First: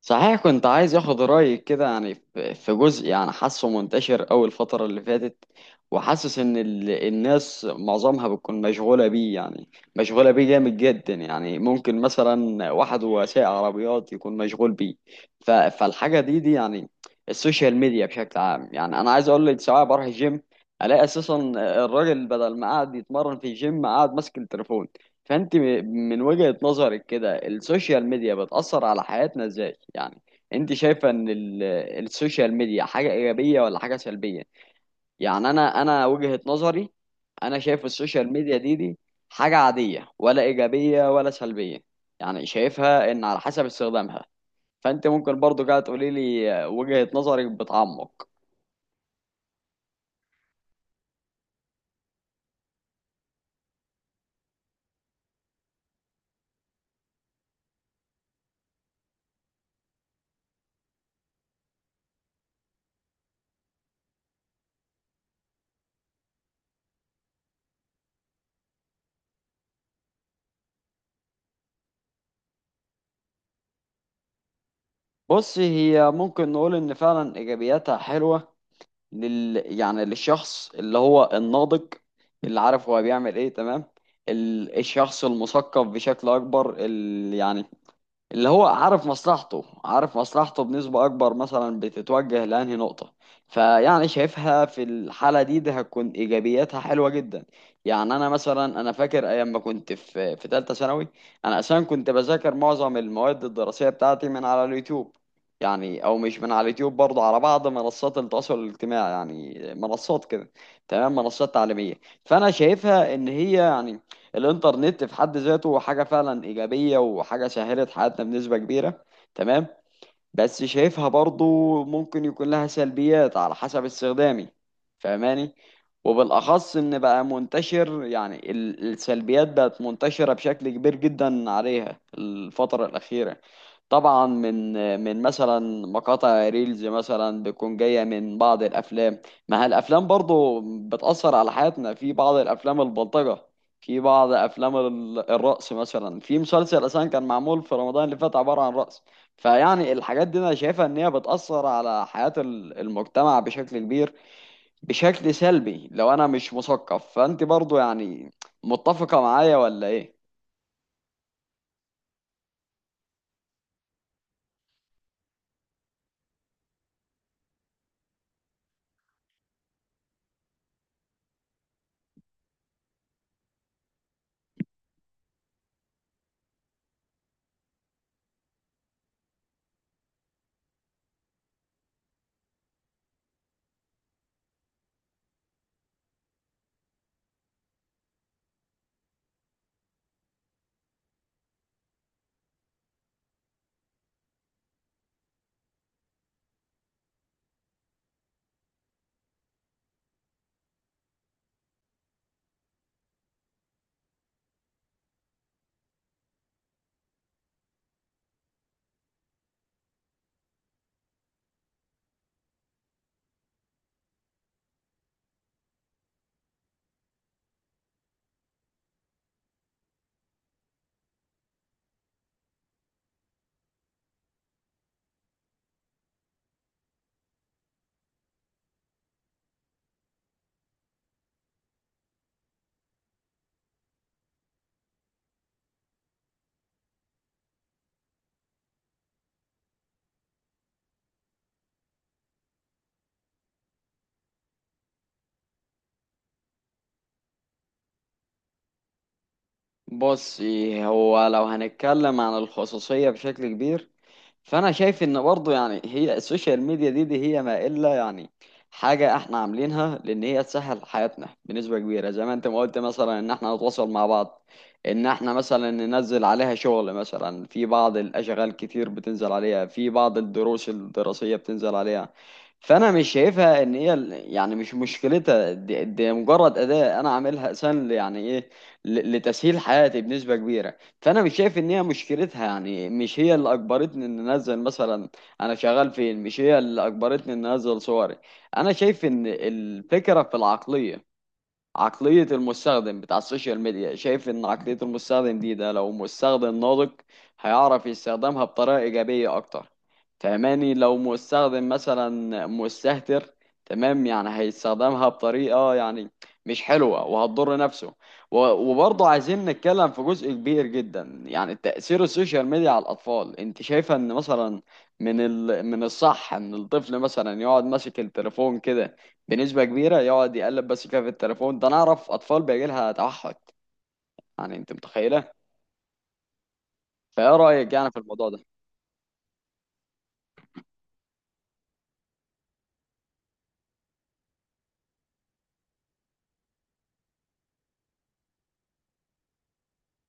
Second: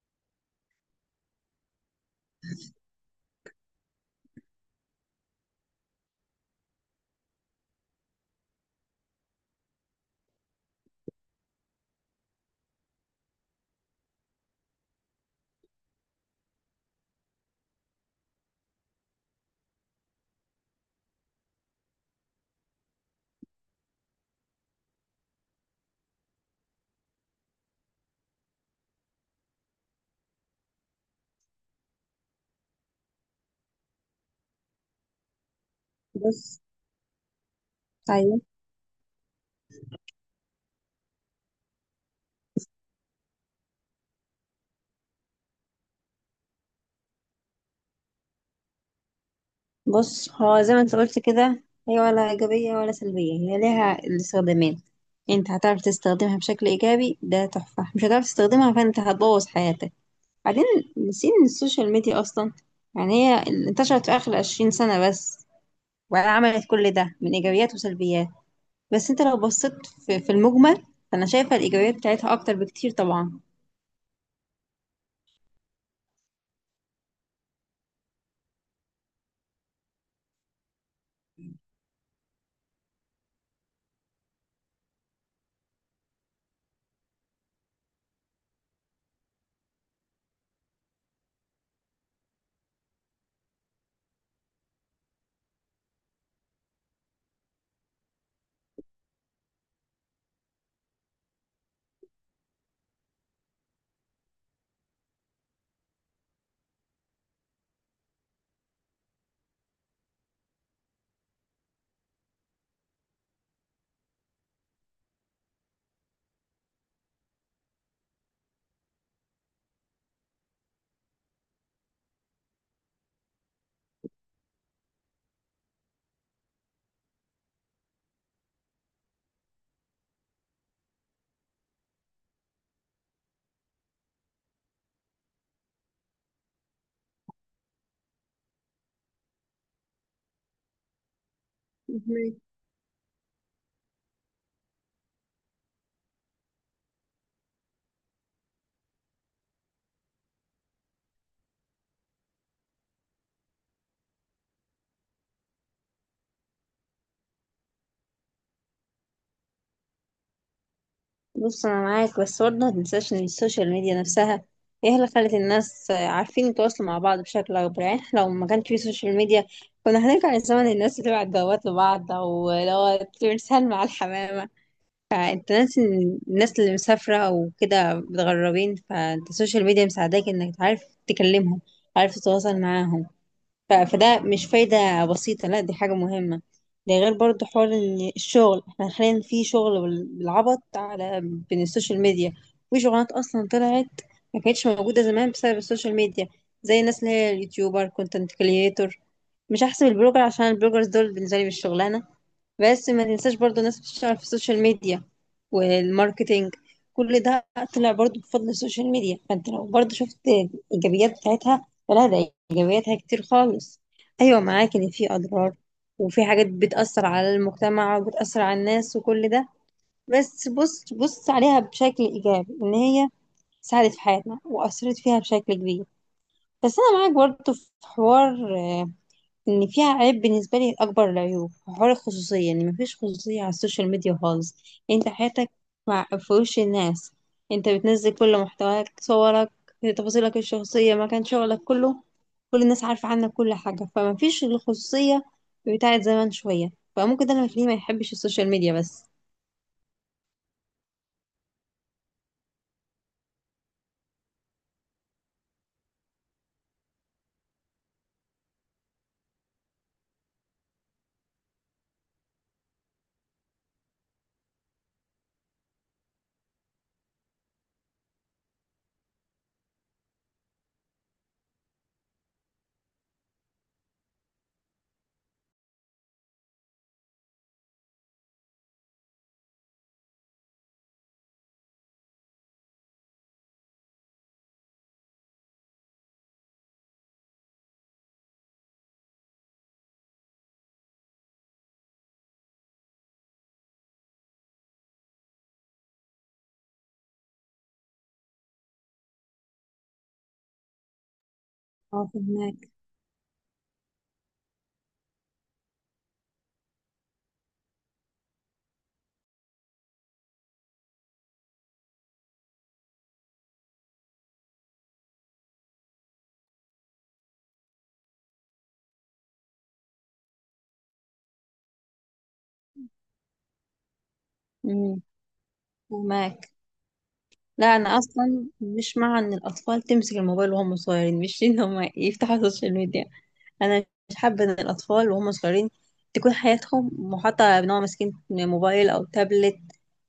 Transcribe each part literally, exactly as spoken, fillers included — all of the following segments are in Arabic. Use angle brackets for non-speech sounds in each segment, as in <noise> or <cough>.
صحيح كنت عايز اخد رايك كده يعني في في جزء يعني حاسه منتشر أوي الفتره اللي فاتت. وحاسس ان ال- الناس معظمها بتكون مشغوله بيه يعني، مشغوله بيه جامد جدا. يعني ممكن مثلا واحد وسائق عربيات يكون مشغول بيه، ف- فالحاجه دي دي يعني السوشيال ميديا بشكل عام. يعني انا عايز اقول لك، سواء بروح الجيم الاقي اساسا الراجل بدل ما قاعد يتمرن في الجيم قاعد ماسك التليفون. فانت م- من وجهة نظرك كده السوشيال ميديا بتأثر على حياتنا ازاي يعني؟ انت شايفة ان ال- السوشيال ميديا حاجة ايجابية ولا حاجة سلبية؟ يعني انا انا وجهة بص، نظري، انا شايف السوشيال ايوه. ميديا دي دي حاجة عادية ولا ايجابية ولا سلبية، يعني شايفها ان على حسب استخدامها. فانت ممكن برضو قاعد تقولي لي وجهة نظرك بتعمق. بص، هو زي ما انت قلت كده، هي ولا ايجابيه ولا سلبيه، هي ليها الاستخدامين. انت هتعرف تستخدمها بشكل ايجابي ده تحفه، مش هتعرف تستخدمها فانت هتبوظ حياتك. بعدين نسينا إن السوشيال ميديا اصلا يعني هي انتشرت في اخر عشرين سنه بس، وعملت كل ده من ايجابيات وسلبيات. بس انت لو بصيت في, في المجمل، فانا شايفه الايجابيات بتاعتها اكتر بكتير طبعا. بص هي ممكن نقول ان فعلا ايجابياتها حلوة لل يعني للشخص اللي هو الناضج، اللي عارف هو بيعمل ايه، تمام؟ ال- الشخص المثقف بشكل اكبر، اللي يعني اللي هو عارف مصلحته، عارف مصلحته بنسبة أكبر، مثلا بتتوجه لأنهي نقطة. فيعني شايفها في الحالة دي ده هتكون إيجابياتها حلوة جدا. يعني أنا مثلا أنا فاكر أيام ما كنت في في تالتة ثانوي أنا أساسا كنت بذاكر معظم المواد الدراسية بتاعتي من على اليوتيوب. يعني أو مش من على اليوتيوب، برضه على بعض منصات التواصل الاجتماعي، يعني منصات كده، تمام، منصات تعليمية. فأنا شايفها إن هي يعني الانترنت في حد ذاته حاجة فعلا إيجابية وحاجة سهلت حياتنا بنسبة كبيرة، تمام؟ بس شايفها برضو ممكن يكون لها سلبيات على حسب استخدامي، فاهماني؟ وبالأخص إن بقى منتشر، يعني ال- السلبيات بقت منتشرة بشكل كبير جدا عليها الفترة الأخيرة. طبعا من من مثلا مقاطع ريلز مثلا بتكون جاية من بعض الأفلام. ما هي الأفلام برضو بتأثر على حياتنا، في بعض الأفلام البلطجة، في بعض أفلام ال- الرقص، مثلا في مسلسل أساسا كان معمول في رمضان اللي فات عبارة عن رقص. فيعني الحاجات دي انا شايفها ان هي بتأثر على حياة ال- المجتمع بشكل كبير، بشكل سلبي، لو انا مش مثقف. فانت برضو يعني متفقة معايا ولا ايه؟ بص انا معاك، بس برضه ما تنساش ان السوشيال ميديا نفسها هي اللي خلت الناس عارفين يتواصلوا مع بعض بشكل اكبر. يعني إحنا لو ما كانش في سوشيال ميديا كنا هنرجع لزمن الناس بتبعت جوابات لبعض، او لو بترسل مع الحمامه. فانت ناسي إن الناس اللي مسافره او كده متغربين، فانت السوشيال ميديا مساعداك انك تعرف تكلمهم، عارف تتواصل معاهم. ف- فده مش فايدة بسيطة، لا دي حاجة مهمة. ده غير برضو حوار ان الشغل، احنا حاليا في شغل بال- بالعبط على بين السوشيال ميديا. وفي شغلانات اصلا طلعت، ما كانتش موجودة زمان، بسبب السوشيال ميديا. زي الناس اللي هي اليوتيوبر، كونتنت كريتور. مش هحسب البلوجر عشان البلوجرز دول بالنسبة لي مش شغلانة. بس ما تنساش برضو الناس بتشتغل في السوشيال ميديا والماركتينج، كل ده طلع برضو بفضل السوشيال ميديا. فانت لو برضو شفت الايجابيات بتاعتها، فلا ده ايجابياتها كتير خالص. ايوه معاك ان في اضرار وفي حاجات بتأثر على المجتمع وبتأثر على الناس وكل ده، بس بص، بص عليها بشكل ايجابي ان هي ساعدت في حياتنا واثرت فيها بشكل كبير. بس انا معاك برضو في حوار، آه، ان فيها عيب. بالنسبه لي اكبر العيوب حوار الخصوصيه، ان مفيش خصوصيه على السوشيال ميديا خالص. انت حياتك مع في وش الناس، انت بتنزل كل محتواك، صورك، تفاصيلك الشخصيه، مكان شغلك كله، كل الناس عارفه عنك كل حاجه، فمفيش الخصوصيه بتاعت زمان شويه. فممكن ده اللي مخليه ما يحبش السوشيال ميديا بس. بصي هو لو هنتكلم عن الخصوصية بشكل كبير، فانا شايف ان برضه يعني هي السوشيال ميديا دي, دي هي ما الا يعني حاجه احنا عاملينها لان هي تسهل حياتنا بنسبه كبيره، زي ما انت ما قلت مثلا، ان احنا نتواصل مع بعض، ان احنا مثلا ننزل عليها شغل، مثلا في بعض الاشغال كتير بتنزل عليها، في بعض الدروس الدراسيه بتنزل عليها. فانا مش شايفها ان هي ال- يعني مش مشكلتها، دي, دي مجرد اداه انا عاملها اساسا يعني ايه ل- لتسهيل حياتي بنسبه كبيره. فانا مش شايف ان هي مشكلتها، يعني مش هي اللي اجبرتني ان انزل مثلا انا شغال فين، مش هي اللي اجبرتني ان انزل صوري. انا شايف ان الفكره في العقليه، عقلية المستخدم بتاع السوشيال ميديا، شايف ان عقلية المستخدم دي ده لو مستخدم ناضج هيعرف يستخدمها بطريقة ايجابية اكتر، فهماني؟ لو مستخدم اه، مثلا فهماك. مستهتر، تمام، يعني هيستخدمها بطريقة يعني مش حلوة وهتضر نفسه. و- وبرضه عايزين نتكلم في جزء كبير جدا يعني تأثير السوشيال ميديا على الأطفال. انت شايفة ان مثلا من ال... من الصح ان الطفل مثلا يقعد ماسك التليفون كده بنسبة كبيرة، يقعد يقلب بس كده في التليفون ده؟ أنا أعرف أطفال بيجي لها توحد، يعني أنت امم. متخيلة؟ فهماك. فإيه رأيك لا يعني في انا الموضوع ده؟ اصلا مش مع ان الاطفال تمسك الموبايل وهم صغيرين، مش ان هم يفتحوا <laughs> السوشيال ميديا. انا مش حابه ان الاطفال وهم صغيرين تكون حياتهم محاطه بان هو ماسكين موبايل او تابلت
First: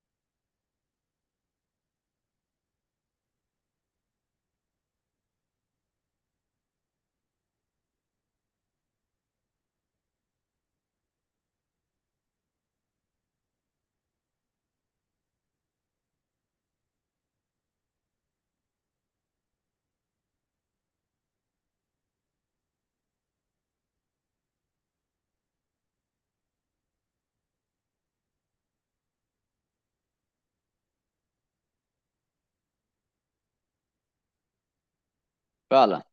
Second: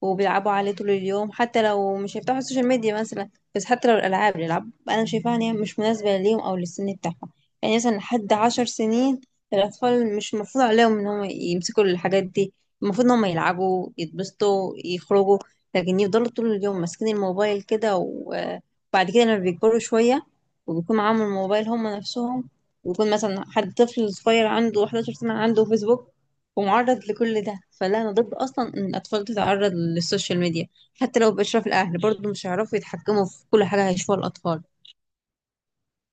وبيلعبوا عليه طول اليوم، حتى لو مش هيفتحوا السوشيال ميديا مثلا. بس حتى لو الالعاب، الالعاب انا شايفاها ان هي مش مناسبه ليهم او للسن بتاعهم. يعني مثلا لحد عشر سنين، الاطفال مش المفروض عليهم ان هم يمسكوا الحاجات دي. المفروض ان هم يلعبوا، يتبسطوا، يخرجوا. لكن يفضلوا طول اليوم ماسكين الموبايل كده، و- وبعد كده لما بيكبروا شويه وبيكون معاهم الموبايل هم نفسهم، ويكون مثلا حد طفل صغير عنده احد عشر سنة عنده فيسبوك ومعرض لكل ده. فلا أنا ضد أصلا إن الأطفال تتعرض للسوشيال ميديا. حتى لو بإشراف الأهل برضه مش هيعرفوا يتحكموا في كل حاجة هيشوفوها الأطفال. فعلا،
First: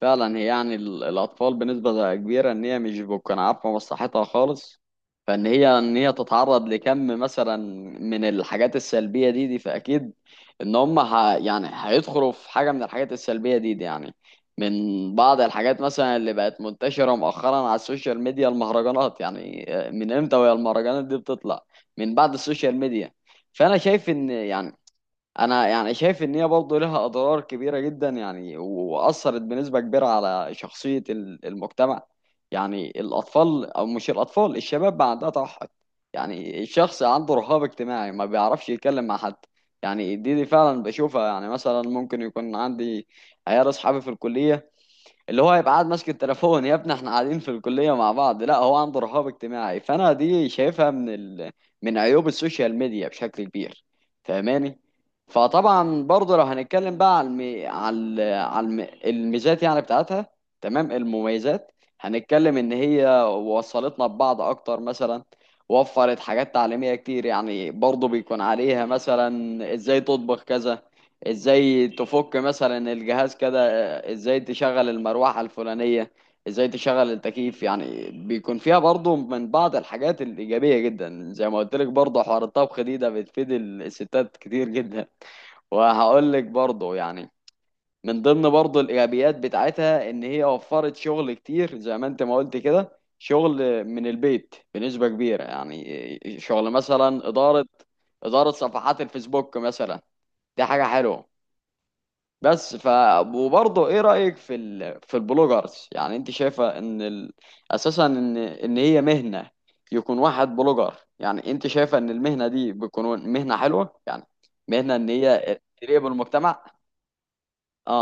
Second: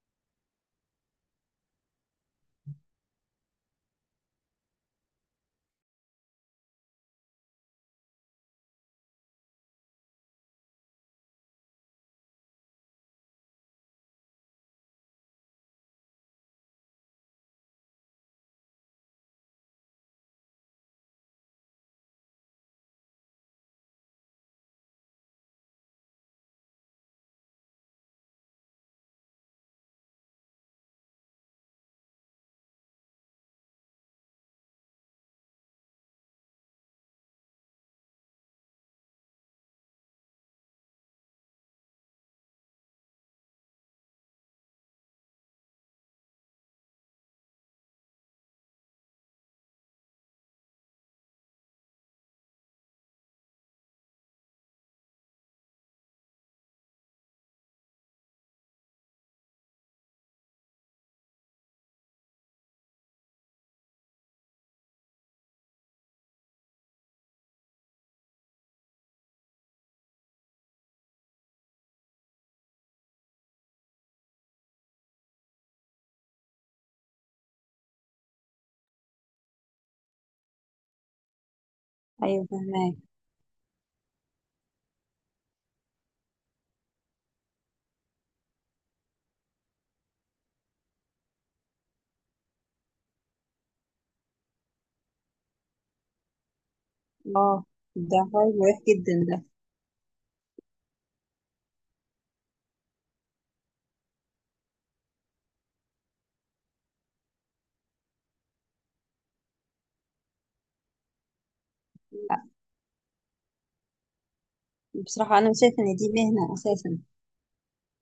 فعلا هي يعني ال- الأطفال بنسبة كبيرة إن هي مش بتكون عارفة مصلحتها خالص، فإن هي إن هي تتعرض لكم مثلا من الحاجات السلبية دي دي فأكيد إن هم ه... يعني هيدخلوا في حاجة من الحاجات السلبية دي دي يعني، من بعض الحاجات مثلا اللي بقت منتشرة مؤخرا على السوشيال ميديا المهرجانات. يعني آه، من إمتى وهي المهرجانات دي بتطلع؟ من بعد السوشيال ميديا. فأنا شايف إن يعني انا يعني شايف ان هي برضه لها اضرار كبيره جدا يعني و- واثرت بنسبه كبيره على شخصيه ال- المجتمع. يعني الاطفال او مش الاطفال، الشباب بقى عندها توحد، يعني الشخص عنده رهاب اجتماعي ما بيعرفش يتكلم مع حد. يعني دي, دي فعلا بشوفها، يعني مثلا ممكن يكون عندي عيال اصحابي في الكليه اللي هو هيبقى قاعد ماسك التليفون. يا ابني احنا قاعدين في الكلية مع بعض، لا هو عنده رهاب اجتماعي. فانا دي شايفها من ال... من عيوب السوشيال ميديا بشكل كبير، فاهماني؟ فطبعا برضه لو هنتكلم بقى على الم... على ال- على الم... الميزات يعني بتاعتها، تمام، المميزات. هنتكلم ان هي وصلتنا ببعض اكتر مثلا، وفرت حاجات تعليمية كتير، يعني برضه بيكون عليها مثلا ازاي تطبخ كذا، ازاي تفك مثلا الجهاز كده، ازاي تشغل المروحة الفلانية، ازاي تشغل التكييف. يعني بيكون فيها برضو من بعض الحاجات الإيجابية جدا، زي ما قلت لك برضو حوار ايوه الطبخ فهماك. دي ده بتفيد الستات كتير جدا. وهقول لك برضو يعني من ضمن برضو الإيجابيات بتاعتها إن هي وفرت شغل كتير، زي ما أنت ما قلت كده شغل من البيت بنسبة كبيرة، يعني شغل مثلا اه، إدارة، ده حوار إدارة مريح صفحات جدا ده. الفيسبوك مثلا، دي حاجة حلوة. بس ف وبرضه ايه رأيك في ال... في البلوجرز؟ يعني انت شايفة ان ال... اساسا ان ان هي مهنة، يكون واحد بلوجر؟ يعني انت شايفة ان لا، المهنة دي بتكون مهنة حلوة يعني، مهنة ان بصراحة انا هي شايفة ان قريبة دي من مهنة المجتمع؟ اساسا،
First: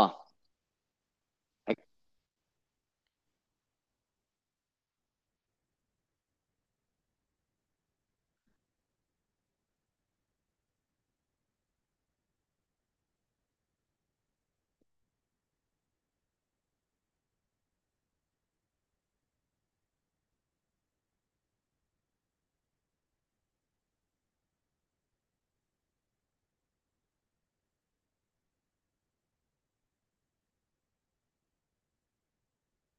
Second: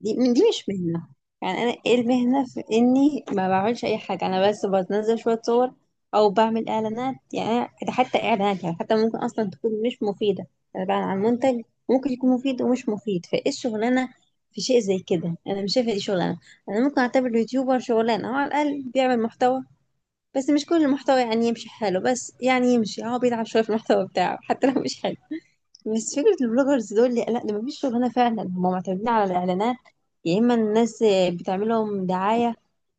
دي من، دي مش مهنة. يعني انا ايه المهنة في اني ما بعملش اي حاجة، انا بس بنزل شوية صور او بعمل اعلانات. يعني أنا- ده حتى اعلانات يعني حتى ممكن اصلا تكون مش مفيدة، انا بعلن عن منتج ممكن يكون مفيد ومش مفيد. فايه الشغلانة في شيء زي كده؟ انا مش شايفة دي شغلانة. انا ممكن اعتبر اليوتيوبر شغلانة، هو على الاقل بيعمل محتوى، بس مش كل المحتوى يعني يمشي حاله، بس يعني يمشي، هو بيلعب شوية في المحتوى بتاعه حتى لو مش حلو. بس فكرة البلوجرز دول لا، لا، ده مفيش شغلانة فعلا. هما معتمدين على الإعلانات، يا إما الناس آه، بتعمل لهم دعاية،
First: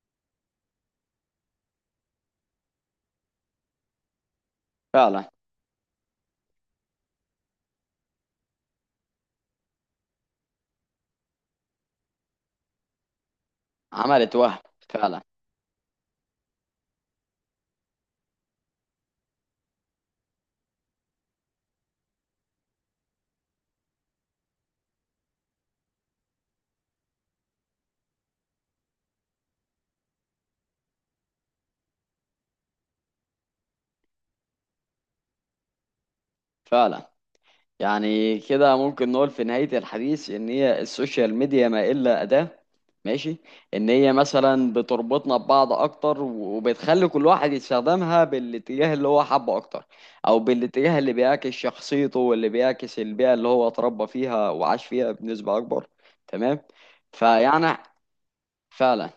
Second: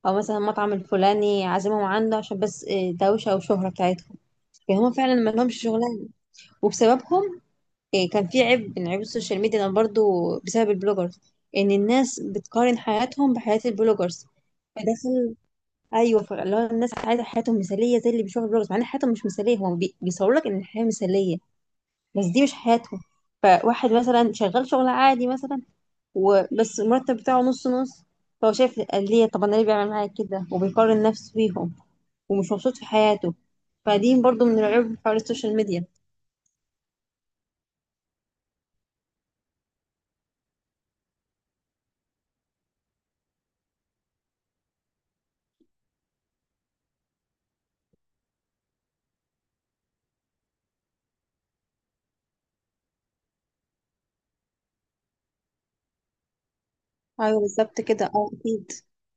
أو مثلا المطعم الفلاني عازمهم عنده عشان بس آه، دوشة وشهرة بتاعتهم. فهم فعلا فعلا، ما لهمش شغلانة. وبسببهم، آه، كان في عيب من عيوب السوشيال ميديا أنا برضو، بسبب البلوجرز، إن الناس بتقارن حياتهم بحياة البلوجرز. عملت وهم، فعلا، فدخل. أيوه، فاللي هو الناس عايزة حياتهم مثالية زي اللي بيشوفوا البلوجرز، مع إن حياتهم مش مثالية. هو بي- بيصور لك إن الحياة مثالية، بس دي مش حياته. فواحد مثلا شغال شغل عادي مثلا وبس، المرتب بتاعه نص نص، فهو شايف ليه، طب انا ليه بيعمل معايا كده، وبيقارن نفسه بيهم ومش مبسوط في حياته. فدي برضو من العيوب حوار السوشيال ميديا. فعلا. يعني كده ممكن نقول في نهاية الحديث إن هي السوشيال ميديا ما إلا أداة، ماشي، إن هي مثلا بتربطنا ببعض أكتر وبتخلي كل واحد يستخدمها بالاتجاه اللي هو حبه أكتر، أو بالاتجاه اللي بيعكس شخصيته واللي بيعكس البيئة اللي هو اتربى فيها وعاش فيها بنسبة أكبر، تمام. ايوه فيعني بالظبط كده، اه اكيد. فعلا،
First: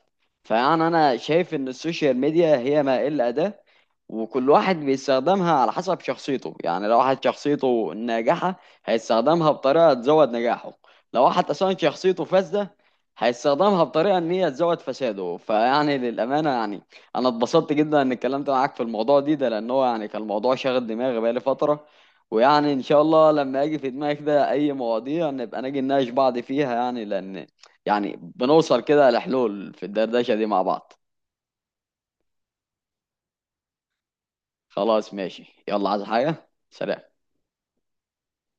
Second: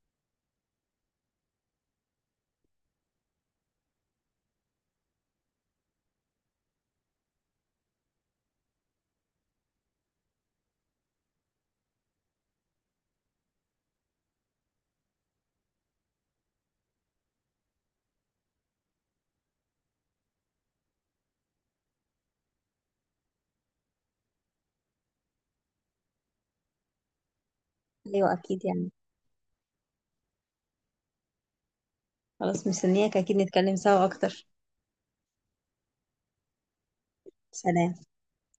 فيعني انا شايف ان السوشيال ميديا هي ما الا اداة، وكل واحد بيستخدمها على حسب شخصيته. يعني لو واحد شخصيته ناجحة هيستخدمها بطريقة تزود نجاحه، لو واحد اصلا شخصيته فاسدة هيستخدمها بطريقة ان هي تزود فساده. فيعني للأمانة يعني انا اتبسطت جدا ان اتكلمت معاك في الموضوع دي ده، لان هو يعني كان الموضوع شاغل دماغي بقالي فترة. ويعني ان شاء الله لما اجي في دماغي كده اي مواضيع نبقى نجي نناقش بعض فيها، يعني لان يعني ايوه اكيد بنوصل يعني. كده لحلول في الدردشه دي مع بعض. خلاص، مستنياك اكيد نتكلم سوا اكتر. خلاص ماشي، يلا، عايز حاجه؟ سلام. سلام.